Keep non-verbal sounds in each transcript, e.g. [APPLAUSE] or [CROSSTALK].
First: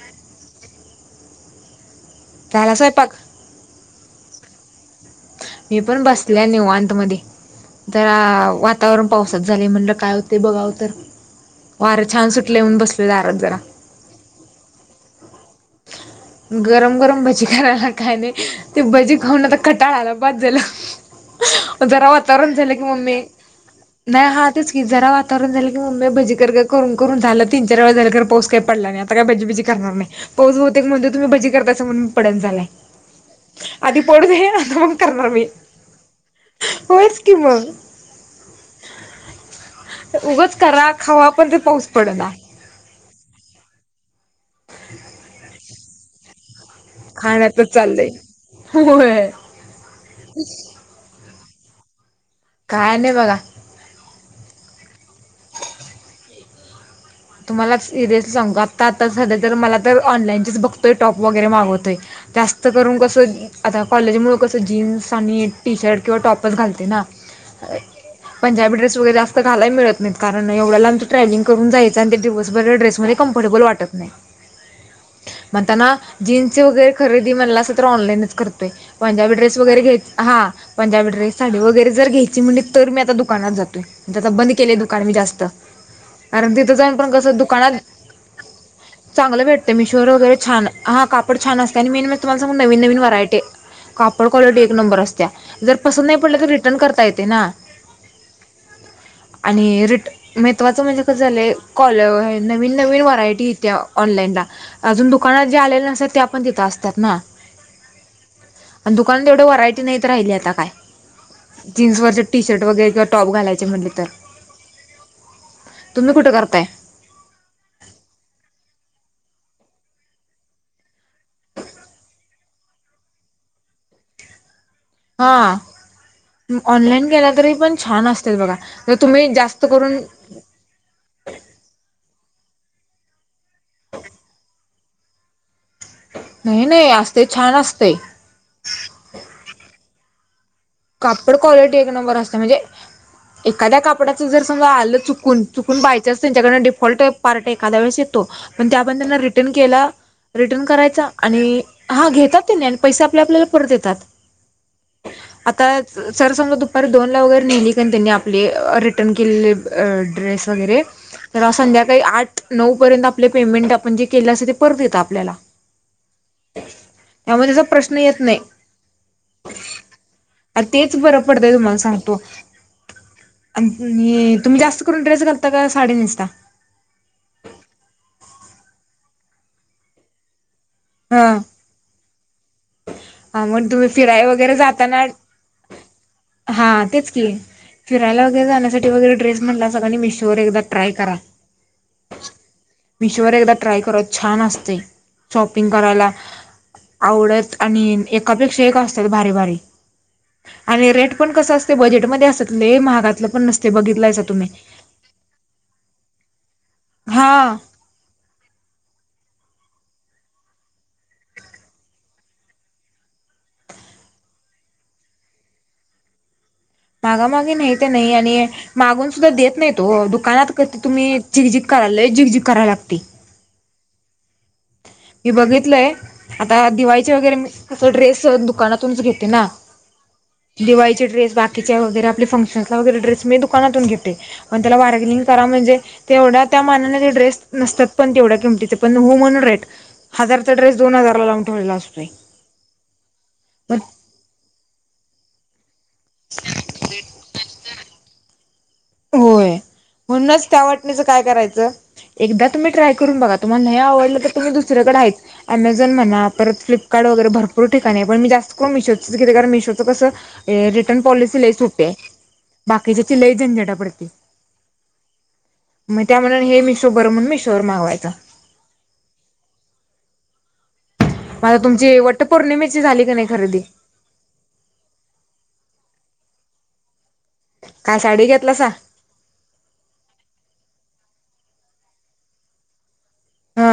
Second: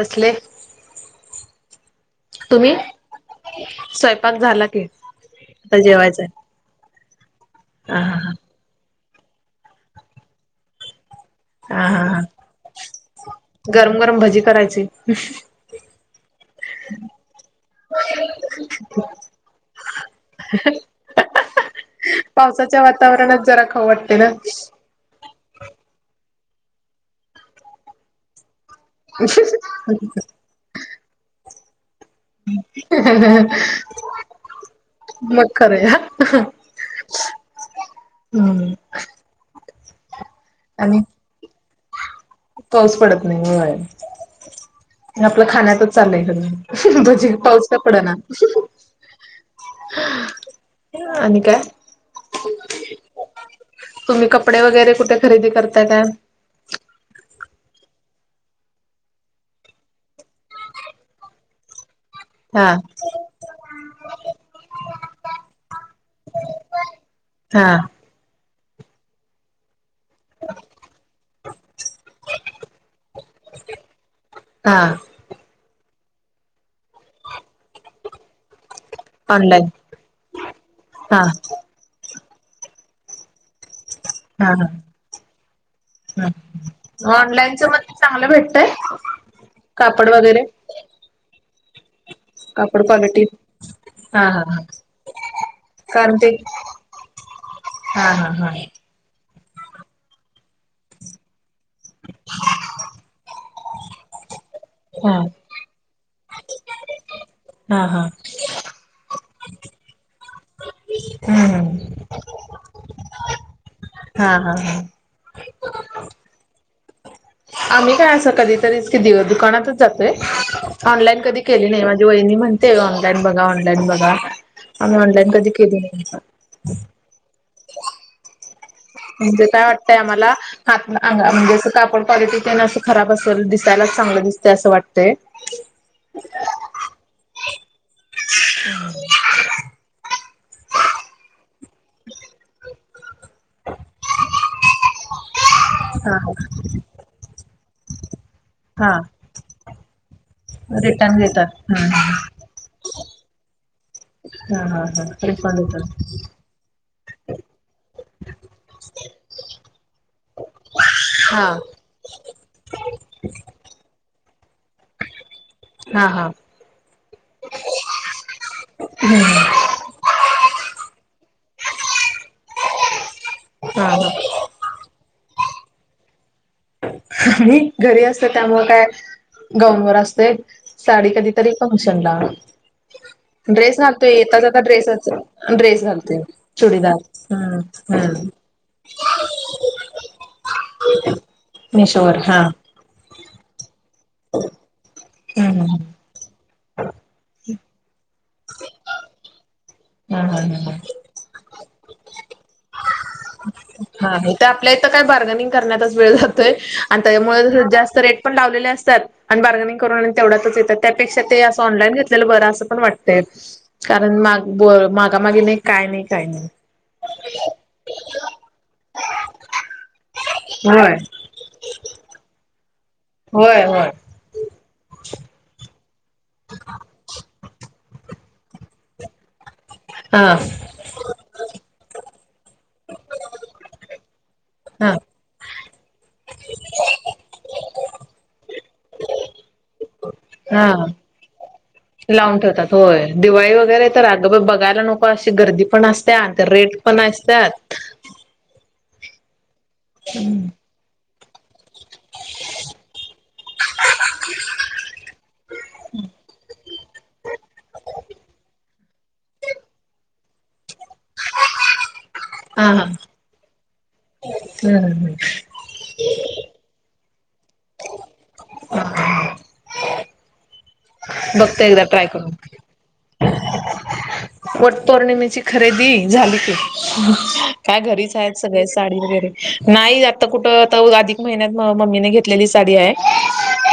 बसले [UNINTELLIGIBLE] तुम्ही झाला स्वयंपाक [UNINTELLIGIBLE] स्वयंपाक झाला की आता मी पण जेवायचंय बसले निवांत मध्यी हा जरा हा वातावरण [UNINTELLIGIBLE] पावसात झाले म्हणलं काय होतेय बघावं तरी [UNINTELLIGIBLE] हा हा हा वारं हा छान सुटलंय म्हणून बसलोय दारात जरा गरम गरम भजी करायची ह [UNINTELLIGIBLE] गरम गरम भजी करायला काय नाही ते भजी खाऊन तर कटाळ आला बास झालं जरा वातावरण झालं पावसाच्या की मम्मी वातावरणात जरा खाऊ वाटते ना नाही हहातच की जरा वातावरण झालं की मम्मी [UNINTELLIGIBLE] भजी कर करून करून झालं तीन चार वेळा झालं तर पाऊस काही पडला नाही आता काय भजीबजी करणार नाही म्हण तुम्हीजी करतां म्हून [UNINTELLIGIBLE] पड झालाय आधी पडू आ मग करणार मी मग खरं [INAUDIBLE] होयच कि मग- [INAUDIBLE] हम्म [UNINTELLIGIBLE] उगंच करा आणि खावा पण ते पाऊस पड ना [UNINTELLIGIBLE] पाऊस पडत नाही होय आपलं खाण्यातच चाललंय ख [UNINTELLIGIBLE] भजी पाऊस खाण्यातच का चाललंय पडना होय आणि [UNINTELLIGIBLE] का [UNINTELLIGIBLE] काय नाही बघा तुम्ही कपडे वगैरे कुठे खरेदी करताय काय तुम्हाला सिरियस सांगतो आता आता झालं तर मला तर ऑनलाईन च बघतोय टॉप वगैरे मागवतोय जास्त हा करून कसं आता कॉलेजमुळ कसं जीन्स आणि टी शर्ट किंवा टॉपर्स घालते ना हा [UNINTELLIGIBLE] पंजाब ्रेस वैगरे जास्त घालायला मिळत कारण एवढ्याला आमं ट्रॅ्हलिंगूनयं [UNINTELLIGIBLE] दिवसभर ड्रेसमध्ये कमफर्टेबल वाटत नाही हा म्हणताना [UNINTELLIGIBLE] जीन्स वगैरे खरेदी म्हणलासा तर असं तर ऑनलाईनच करतोय पंजाबीड्रेस ऑनलाईन वगैरे घय ह हा पंजबी ्रे साडी वगैरे जर घेतय [UNINTELLIGIBLE] तर मी आता दुकानात जातोय म्हणे आता हा बंद केले दुकान मी जास्त हा कारण [UNINTELLIGIBLE] क [UNINTELLIGIBLE] दु ऑनलाईनच मग चांगलं भेटतय चांग भेट मिश कापड वरे वगैरे छा कापड छान अस न [UNINTELLIGIBLE] तुम्हाला सग नवीन कापड नवीन क्वालिटी व्हरायटी हा कापड हा हा क्वालिटी एक नंबर असत्या जर पसंत कारण नाही ते पडल‌ तर रिटर्न करता येत [UNINTELLIGIBLE] हा हा हा. आणि रिट महत्वाचं म्हणजे कसं झालंय कॉलर नवीन नवीन व्हरायटी. त्या ऑनलाईनला अजून हा दुकानात जे आलेले नसत ते आपण त असतात ना. हा हा आणि दुकानात एवढं व्हरायटी नाहीत राहिली आता काय. हम्म हम्म जीन्सवररचे टी शर्ट वगैरे किंवा टॉप घालायचे म्हटले तर. हा हा हा तुम्ही कुठे करता. आम्ही काय अस कधीतरी कि दुकानातच जातोय ऑनलाईन कधी केली नाही म्हणजे वहिनी... म्हणते ऑनलाईन बघा ऑनलाईन बघा आम्ही ऑनलाईन कधी हां केली नाही. ऑनलाईन केला तरी पण छान असतील बघा. तर तुम्ही म्हणजे काय जास्त करून वाटतंय आम्हाला हात म्हणजे अस का आपड क्वालिटी.. असं खराब असेल दिसायलाच चांगलं दिसत असं वाटतंय. नाही नाही असते छान असते. ह [INAUDIBLE] कापड क्वालिटी एक नंबर असते म्हणजे एखाद्या कापडाचं जर समजा आलं चुकून. चुकून हा बायच्यान्स त्यांच्याकड डिफॉल्ट पार्ट एखाद्या वेळेस येतो पण त्या प हा त्यांना रिटर्न केला. रिटर्न करायचा आणि हा घेतात तेनी आणि पैसे आपले आपल्याला परत येतात. हा हा हा. रिफंड आता होतात सरसमज दुपार दोनला वगैरे नेली कारण त्यांनी आपले रिटर्न केलेले ड्रेस वगैरे... हा तर संध्याकाळी आठ नऊ पर्यंत आपले पेमेंट आपण जे केलं असं ते परत येत आपल्याला. हा हा. त्यामुळे त्याचा प्रश्न येत नाही. तेच बर पडतंय तुमाला सगतो हा हा तुम्त.. ड्रेस घालता का साडी नेसता. आणि घरी असते त्यामुळे काय गाऊनवर असते. साडी कधीतरी फंक्शन ला. ह हा मग तुम्ही फिराय वगैरे जाताना ड्रेसच ड्रेस घालतोय हा तेच की चुडीदार हम्म हम्म फिरायला... ै जाण्यासाठी वगैरेड्रेस म्हटला सगनी म मिशो वर एकदा ट्राय करा. मिशोवर हा मिशोवर एकदा ट्राय करा छान असतय हम्म शॉपिंग हम्म करायला.. आवडत आणि एकापेक्षा एक असतात भारी भारी. हा हा हा आणि रेट पण कस असते बजेटमध्ये असतय महागातलं पण नसतय बघितलाय हा इथं तुम्ही. आपल्या इथं काय बार्गनिंग करच वेळ जातोय आणि हा त्याच्यामुळे जास्त रेट पण लावलेले असतात.. आणि बार्गनिंग करून आणि तेवढ्याच येतात त्यापेक्षा ते असं ऑनलाईन घेतलेलं बरं अस पण वाटतंय कारणग... बरं मागा मागी नाही काय नाही काय नाही. मागा मागे नाही ते नाही आणि मागून सुद्धा देत नाही तो दुकानात क होय तुम्ही च... लई झिग झिग कराय लागतय. होय होय. मी बघितलय आता दिवाळीचे वगैरे मी अस ड्रेस दुकानातूनच घेते ना. हा. दिवाळीचे ड्रेस बाकीच्या वगैरे आप फंक्शनसला वगैरे ड्रेस मी दुकानातून घेते, पण त्याला हा बार्गेनिंग करा म्हणजे. तेवढ्या त्या मानाला ते ड्रेस नसत्यात पण तेवढ्या किमतीचे पण हो म्हणून रेट. हजार चे हा ड्रेस दोन हजार ला लावून ठेवतात. लावून ठेवतात होय दिवाळी मग वगैरे तर अग बघायला नको अशी... गर्दी पण असत्या आणि त्या रेट पण असतात होय म्हणूनच त्या वाटणीचं काय करायचं. एकदा तुम्ही ट्राय करून बघा तुम्हाला नाही आवडलं तर तुम्ही दुसर्याकडे आहेच अमेझॉन म्हणा परत फ्लिप.. काड वगैे भरपर ठीकानी आहेण म जास्त करून मीशो. शोच कस रिटर्न पॉलिसी लई सोपी आहे हा हा बाकीच्या चि लई झंझट हम्म मग त्या म्ह हे मिशो बर म्हण मिशोवर मागवायच. अ माझा बघते एकदा तुमची ट्राय वट्ट करून पौर्णिमेची झाली का नाही खरेदी वट पौर्णिमेची खरेदी. झालं ते. काय घरीच साडी आहेत, सगळे घेतलासा साडी वगैरे नाही आता कुठं आ आधिक. महिन्यात मम्मीने घेतलेली साडी आहे हा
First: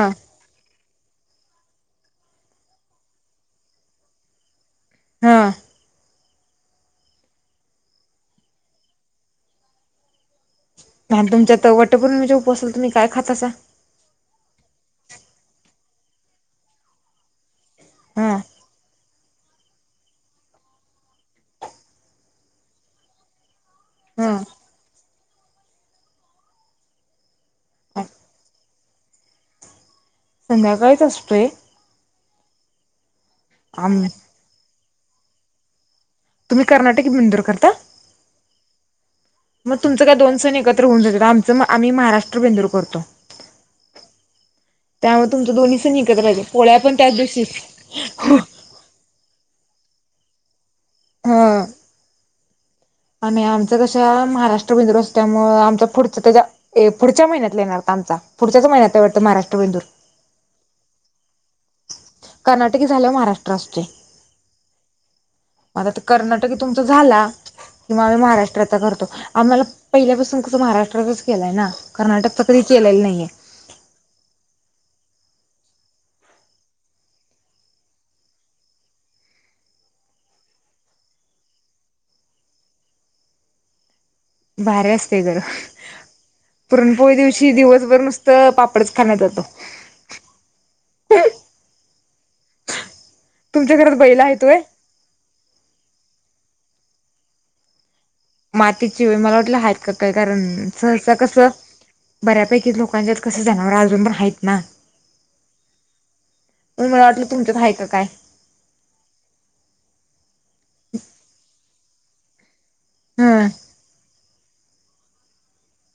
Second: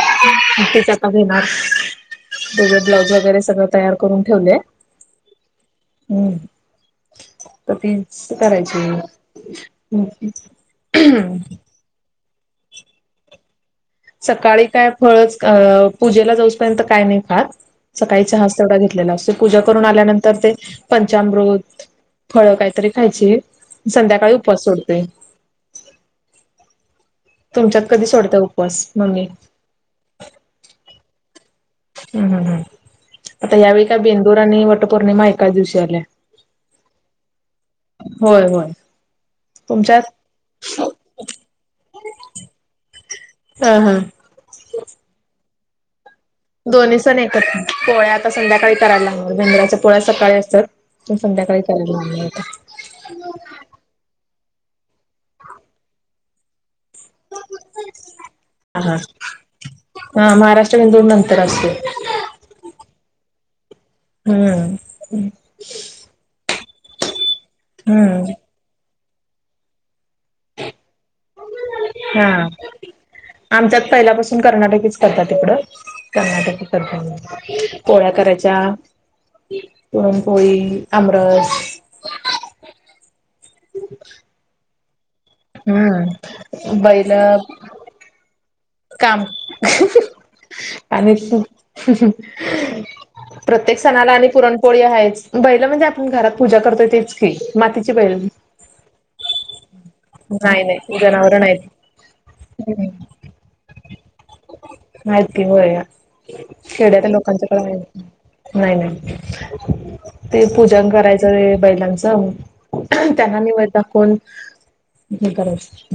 तेच आता घेणार. तझ ब्लाऊज वगैरे सगळं तयार करून ठेवले. हा. हम. तर तीच करायची. मॅम तुमच्यात वटपौर्णिमेच्या उपवासाला तुम्ही काय खातासा. सकाळी काय फळच, पूजेला जाऊपर्यंत काय नाही खात. सकाळीच हा चहा तेवढा घेतलेला असतो. पूजा करून आल्यानंतर ते पंचामृत फळ काहीतरी खायची. संध्याकाळी हा उपास सोडतेय. तुमच्यात कधी सोडत उपवास मग संध्याकाळीच असतोय ह् हम् ह आता यावेळी काय आम बेंदूर आणि वटपौर्णिमा एकाच दिवशी आल्या तुम्ही कर्नाटक बिंदूर करता होय होय मग तुमच्यात? तुमचं काय दोन सण एकत्र होऊन जात आमच मग आम्ही महाराष्ट्र बेंदूर करतो हम हा त्यामुळे तुमचं दोन्ही सण एकत्र राहते पोळ्या पण दोन्ही त्याच सण दिवशीच एकत्र पोळ्या आता संध्याकाळी करायला लागणार बेंदराच्या पोळ्या सकाळी असतात प हा संध्याकाळी करायला लाग होता आणि आमच कश्या महाराष्ट्र बेंदूर असत त्यामुळे आमच्या पुढच्या त्याच्या ए पुढच्या महिन्यातला येणार आमचा पुढच्याच हा महिन्यात हा आहे वाटत महाराष्ट्र बेंदूर त्रास कर्नाटकी झाल्यावर महाराष्ट्र असते हम् कर्नाटकी तुमचा झाला की आम्ही महाराष्ट्राचा करतो आम्हाला पहिल्यापासून कस महाराष्ट्रातच केलाय ना हा कर्नाटकचा कधी केलेला नाहीये सध तिकडं कर्नाटकी पोळ्या कराच्या पुरणपोळी अमरस [UNINTELLIGIBLE] भारी असते घर हम्म बैल पुरणपोळी दिवशी दिवसभर नुसतं पापडच खाण्यात काम जातो आणिच तुमच्या प्रत्येक घरात सणाला बैल आणि आहेत व्हय पुरणपोळी आहेच बैल म्हणजे आपण घरात पूजा करतोय तेच की माती माती ची व्हय मला वाटल नाही कारण नाही सहसा कस जनावर नाहीत बऱ्यापैकी लोकांच्या कस जनावर अजून रा माहित की बया म्हणून मला खेड्यात वाटलं लोकांच्याकडे तुमच्यात आहे का काय माहीत नाही नाही नाही ते पूजन करायचं ते बैलांच जा त्यांना हं निवद दाखवून करायच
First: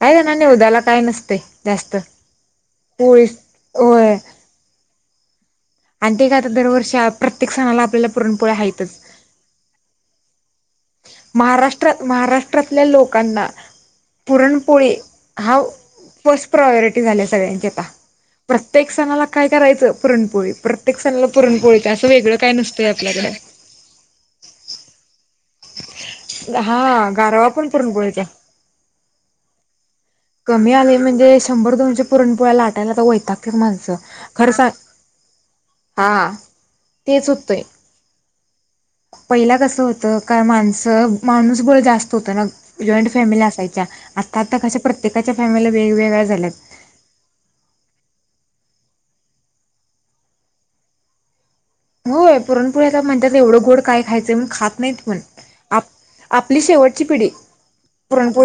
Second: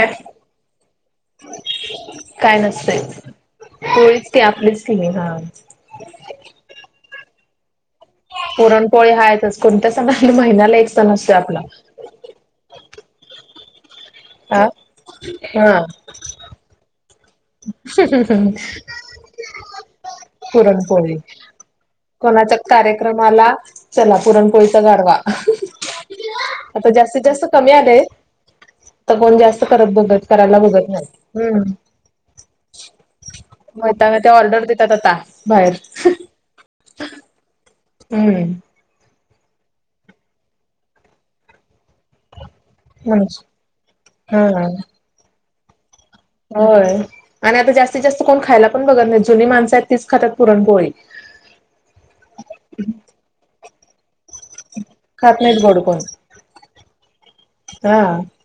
काही निवदाला काय नसत जास्त काय नसतंय पोळी होय पोळीच की आपलीच की हा आणि ते काय आता दरवर्षी प्रत्येक सणाला आपल्याला पुरणपोळ्या हायतच. पुरणपोळी हायच कोणत्या सणाला महिना्याला एक सण असतो आपला महाराष्ट्रात महाराष्ट्रातल्या लोकांना हा पुरणपोळी हा फर्स्ट प्रायोरिटी झाले आ प्रत्येक सणाला काय करायचं पुरणपोळी प्रत्येक पुरणपोळी सणाला पुरणपोळी अस वेगळं - कार्यक्रमाला चला पुरणपोळीचा गाढवा [UNINTELLIGIBLE] आता हा जास्तीत जास्त गारवा पण कमी आलेय पुरणपोळीचा. तर कोण जास्त कर! कमी आले म्हणजे शंभर दोनशे पुरण - तवा लाटायला तर वैतागत्यात मग माणसं त्या खर ऑर्डर सांग देतात आता बाहेर हां - तेच होतंय. हम्म पहिला कसं होतं का माणसं माणूसबळ जास्त होतं ना - जॉईंट फॅमिली म्हणूनच असायच्या आता -आता हा कशा प्रत्येकाच्या फॅमिला वेगवेगळ्या! झाल्यात होय आणि आता जास्तीत जास्त - कोण खायला पण बघत नाही जुनी माणस आहेत तीच खातात पुरणपोळी! होय पुरणपुळ्याला म्हणतात एवढं गोड काय खायचं मग खात - नाहीत पण खात नाहीत गोड आप कोण आपली शेवटची पिढी - हा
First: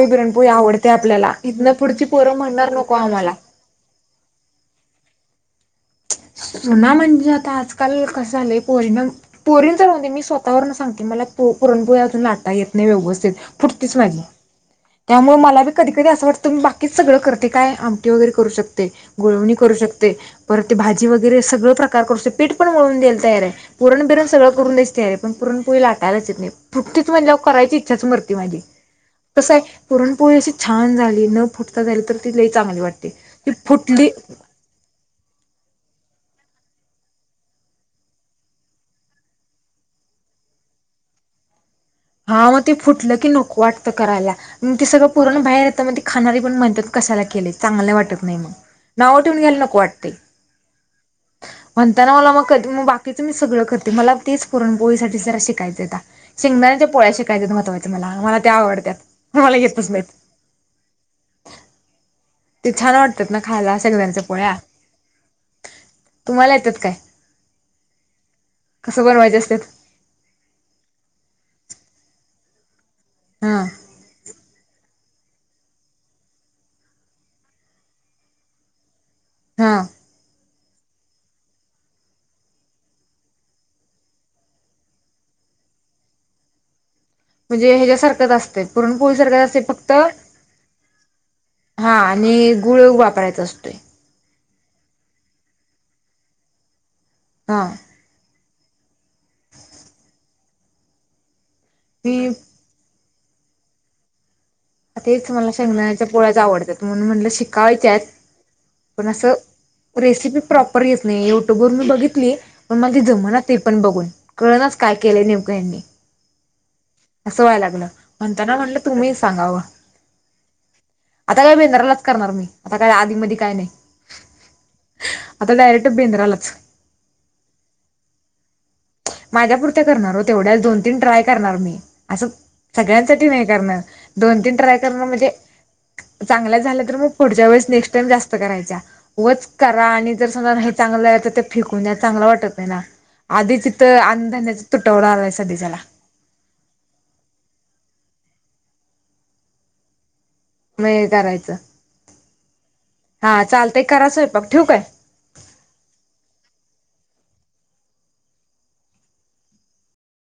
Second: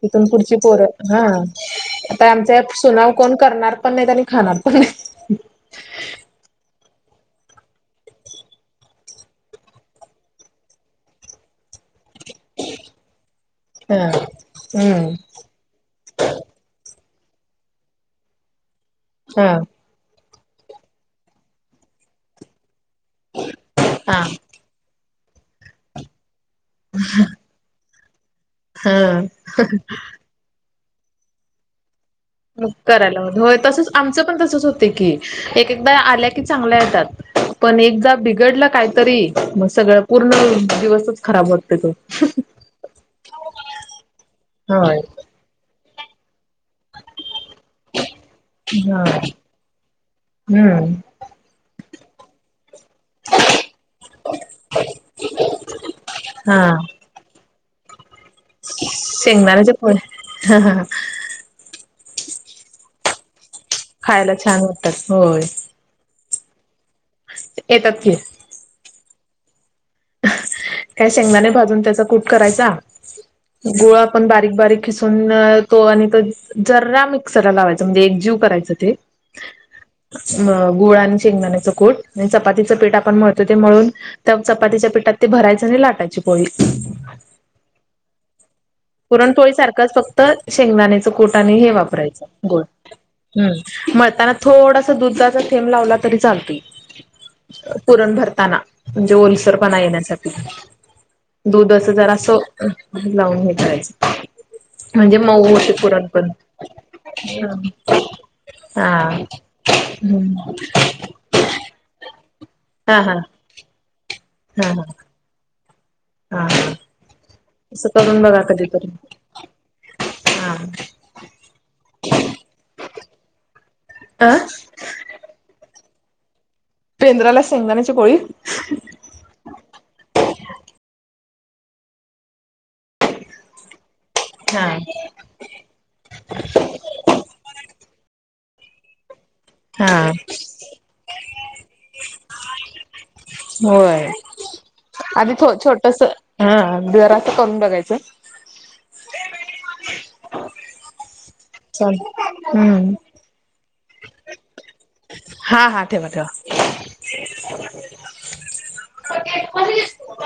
येथून पुढची पोर हा इथनं पुढची आता पोरं आमचा म्हणणार नको सुनाव आम्हाला कोण करणार पण नाही त्या - खाणार पण हाय. [UNINTELLIGIBLE] जुना म्हणजे आता आजकाल कसं झालंय पोरींन चालवते मी स्वतःवर सांगते मला पो - पुरणपोळ्या अजून लाटा येत नाही व्यवस्थित! पुटतीच हा माझी हम्म त्यामुळे मला कधी- कधी असं वाटतं मी बाकीच - सगळं करते काय आमटी वगैरे करू शकते गोळवणी हा करू शकते. परत ते भाजी वगैरे सगळं प्रकार करू शकते पीठ पण मळून द्यायला तयार आहे पुरण हा बिरण सगळं करून द्यायची तयारी आहे. पण पुरणपोळी लाटायलाच येत नाही फुटतीच म्हणजे करायची इच्छा मरते. ती माझी हा कस आहे पुरणपोळी अशी छान झाली न फुटता झाली तर! ती लई चांगली वाटते करायलात हो ती तसंच फुटली आमचं पण तसच होत की - एक एकदा आल्या की चांगल्या येतात. पण एकदा बिघडलं काहीतरी मग सगळं पूर्ण दिवसच खराब होत. हा मग ते फुटलं की नको वाटतं करायला मग ते होय सगळं पुरण बाहेर येतं मग ती खाणारी - मग म्हणतात कशला केले चांगले वाटत नाही मग हा नाव ठेवून घ्यायला नको वाटते. हम्म म्हणताना मला मग क मग बाकीचं मी सगळं करते मला तेच पुरणपोळीसाठी जरा शिकायचंय आता! हा शेंगदाण्याच्या पोळ्या शिकायकाच्या आहे महत्वाचं मला - मला त्या आवडत्या मला शेंगदाण्याचे येतच पोळे नाहीत. हा ते छान वाटतात ना खायला सगळ्याच्या खायला पोळ्या छान वाटतात होय तुम्हाला येतात काय - येतात की - च बनवायचे असतात. काय शेंगदाने भाजून त्याचा कूट करायचा हा गोळा आपण बारीक - बारीक! खिसून तो आणि त जरा मिक्सरला लावायचा म्हणजे एक जीव करायच ते हा - [UNINTELLIGIBLE] गुळ आणि शेंगदाण्याच कूट चपातीचं पीठ आपण मळतोय ते मळून त्या चपाती - चपातीच्या पीठात ते भरायचं आणि लाटायची पोळी - म्हणजे ह्याच्यासारखंच असतंय पुरणपोळी असते सारखंच फक्त शेंगदाणेच कुट आणि हे हा वापरायचं. आणि बोल गुळ [UNINTELLIGIBLE] वापरायचा असतोय हम्म मळताना - थोडासा दुधाचा थेंब लावला तरी चालत हा पुरण भरताना. म्हणजे ओलसरपणा येण्यासाठी दूध असं मी जरासं - लावून हे करायचं. म्हणजे तेच मला मऊष शेंगदाण्याच्या पुरणपण पोळ्याच आवडतात म्हणून म्हणलं शिकायच्यात [UNINTELLIGIBLE] पण हां असं रेसिपी प्रॉपर येत नाही युट्यूब वर मी बघितली पण मला ते हा हा हा जमना ते पण बघून! कळ नाच काय केलंय नेमकं यांनी - हां असं व्हाय लागलं म्हणता ना म्हटलं तुम्ही सांगावं. हा आता काय भेंद्रालाच करणार मी आता काय आधी म काय नाही आ ेंद्रालाच पेंद्राला शेंगदााण्याची कोळी माझ्यापुरत्या करणार हो तेवढ्याच दोन तीन ट्राय करणार मी अस सगळ्यांसाठी नाही करणार दोन तीन हा ट्राय करणार म्हणजे चांगल्या झाल्या तर मग पुढच्या वेळेस नेक्स्ट टाइम जास्त करायचा वच करा हा आणि जर समजा हे चांगलं झालं तर ते फेकून चांगलं वाटत आहे ना आधीच होय आधी छोटस हा जरा अस करून बघायचं करायच चाल हम्म हा चालत कराचय पघ ठेवकय हा हा ठेववा ठेवा क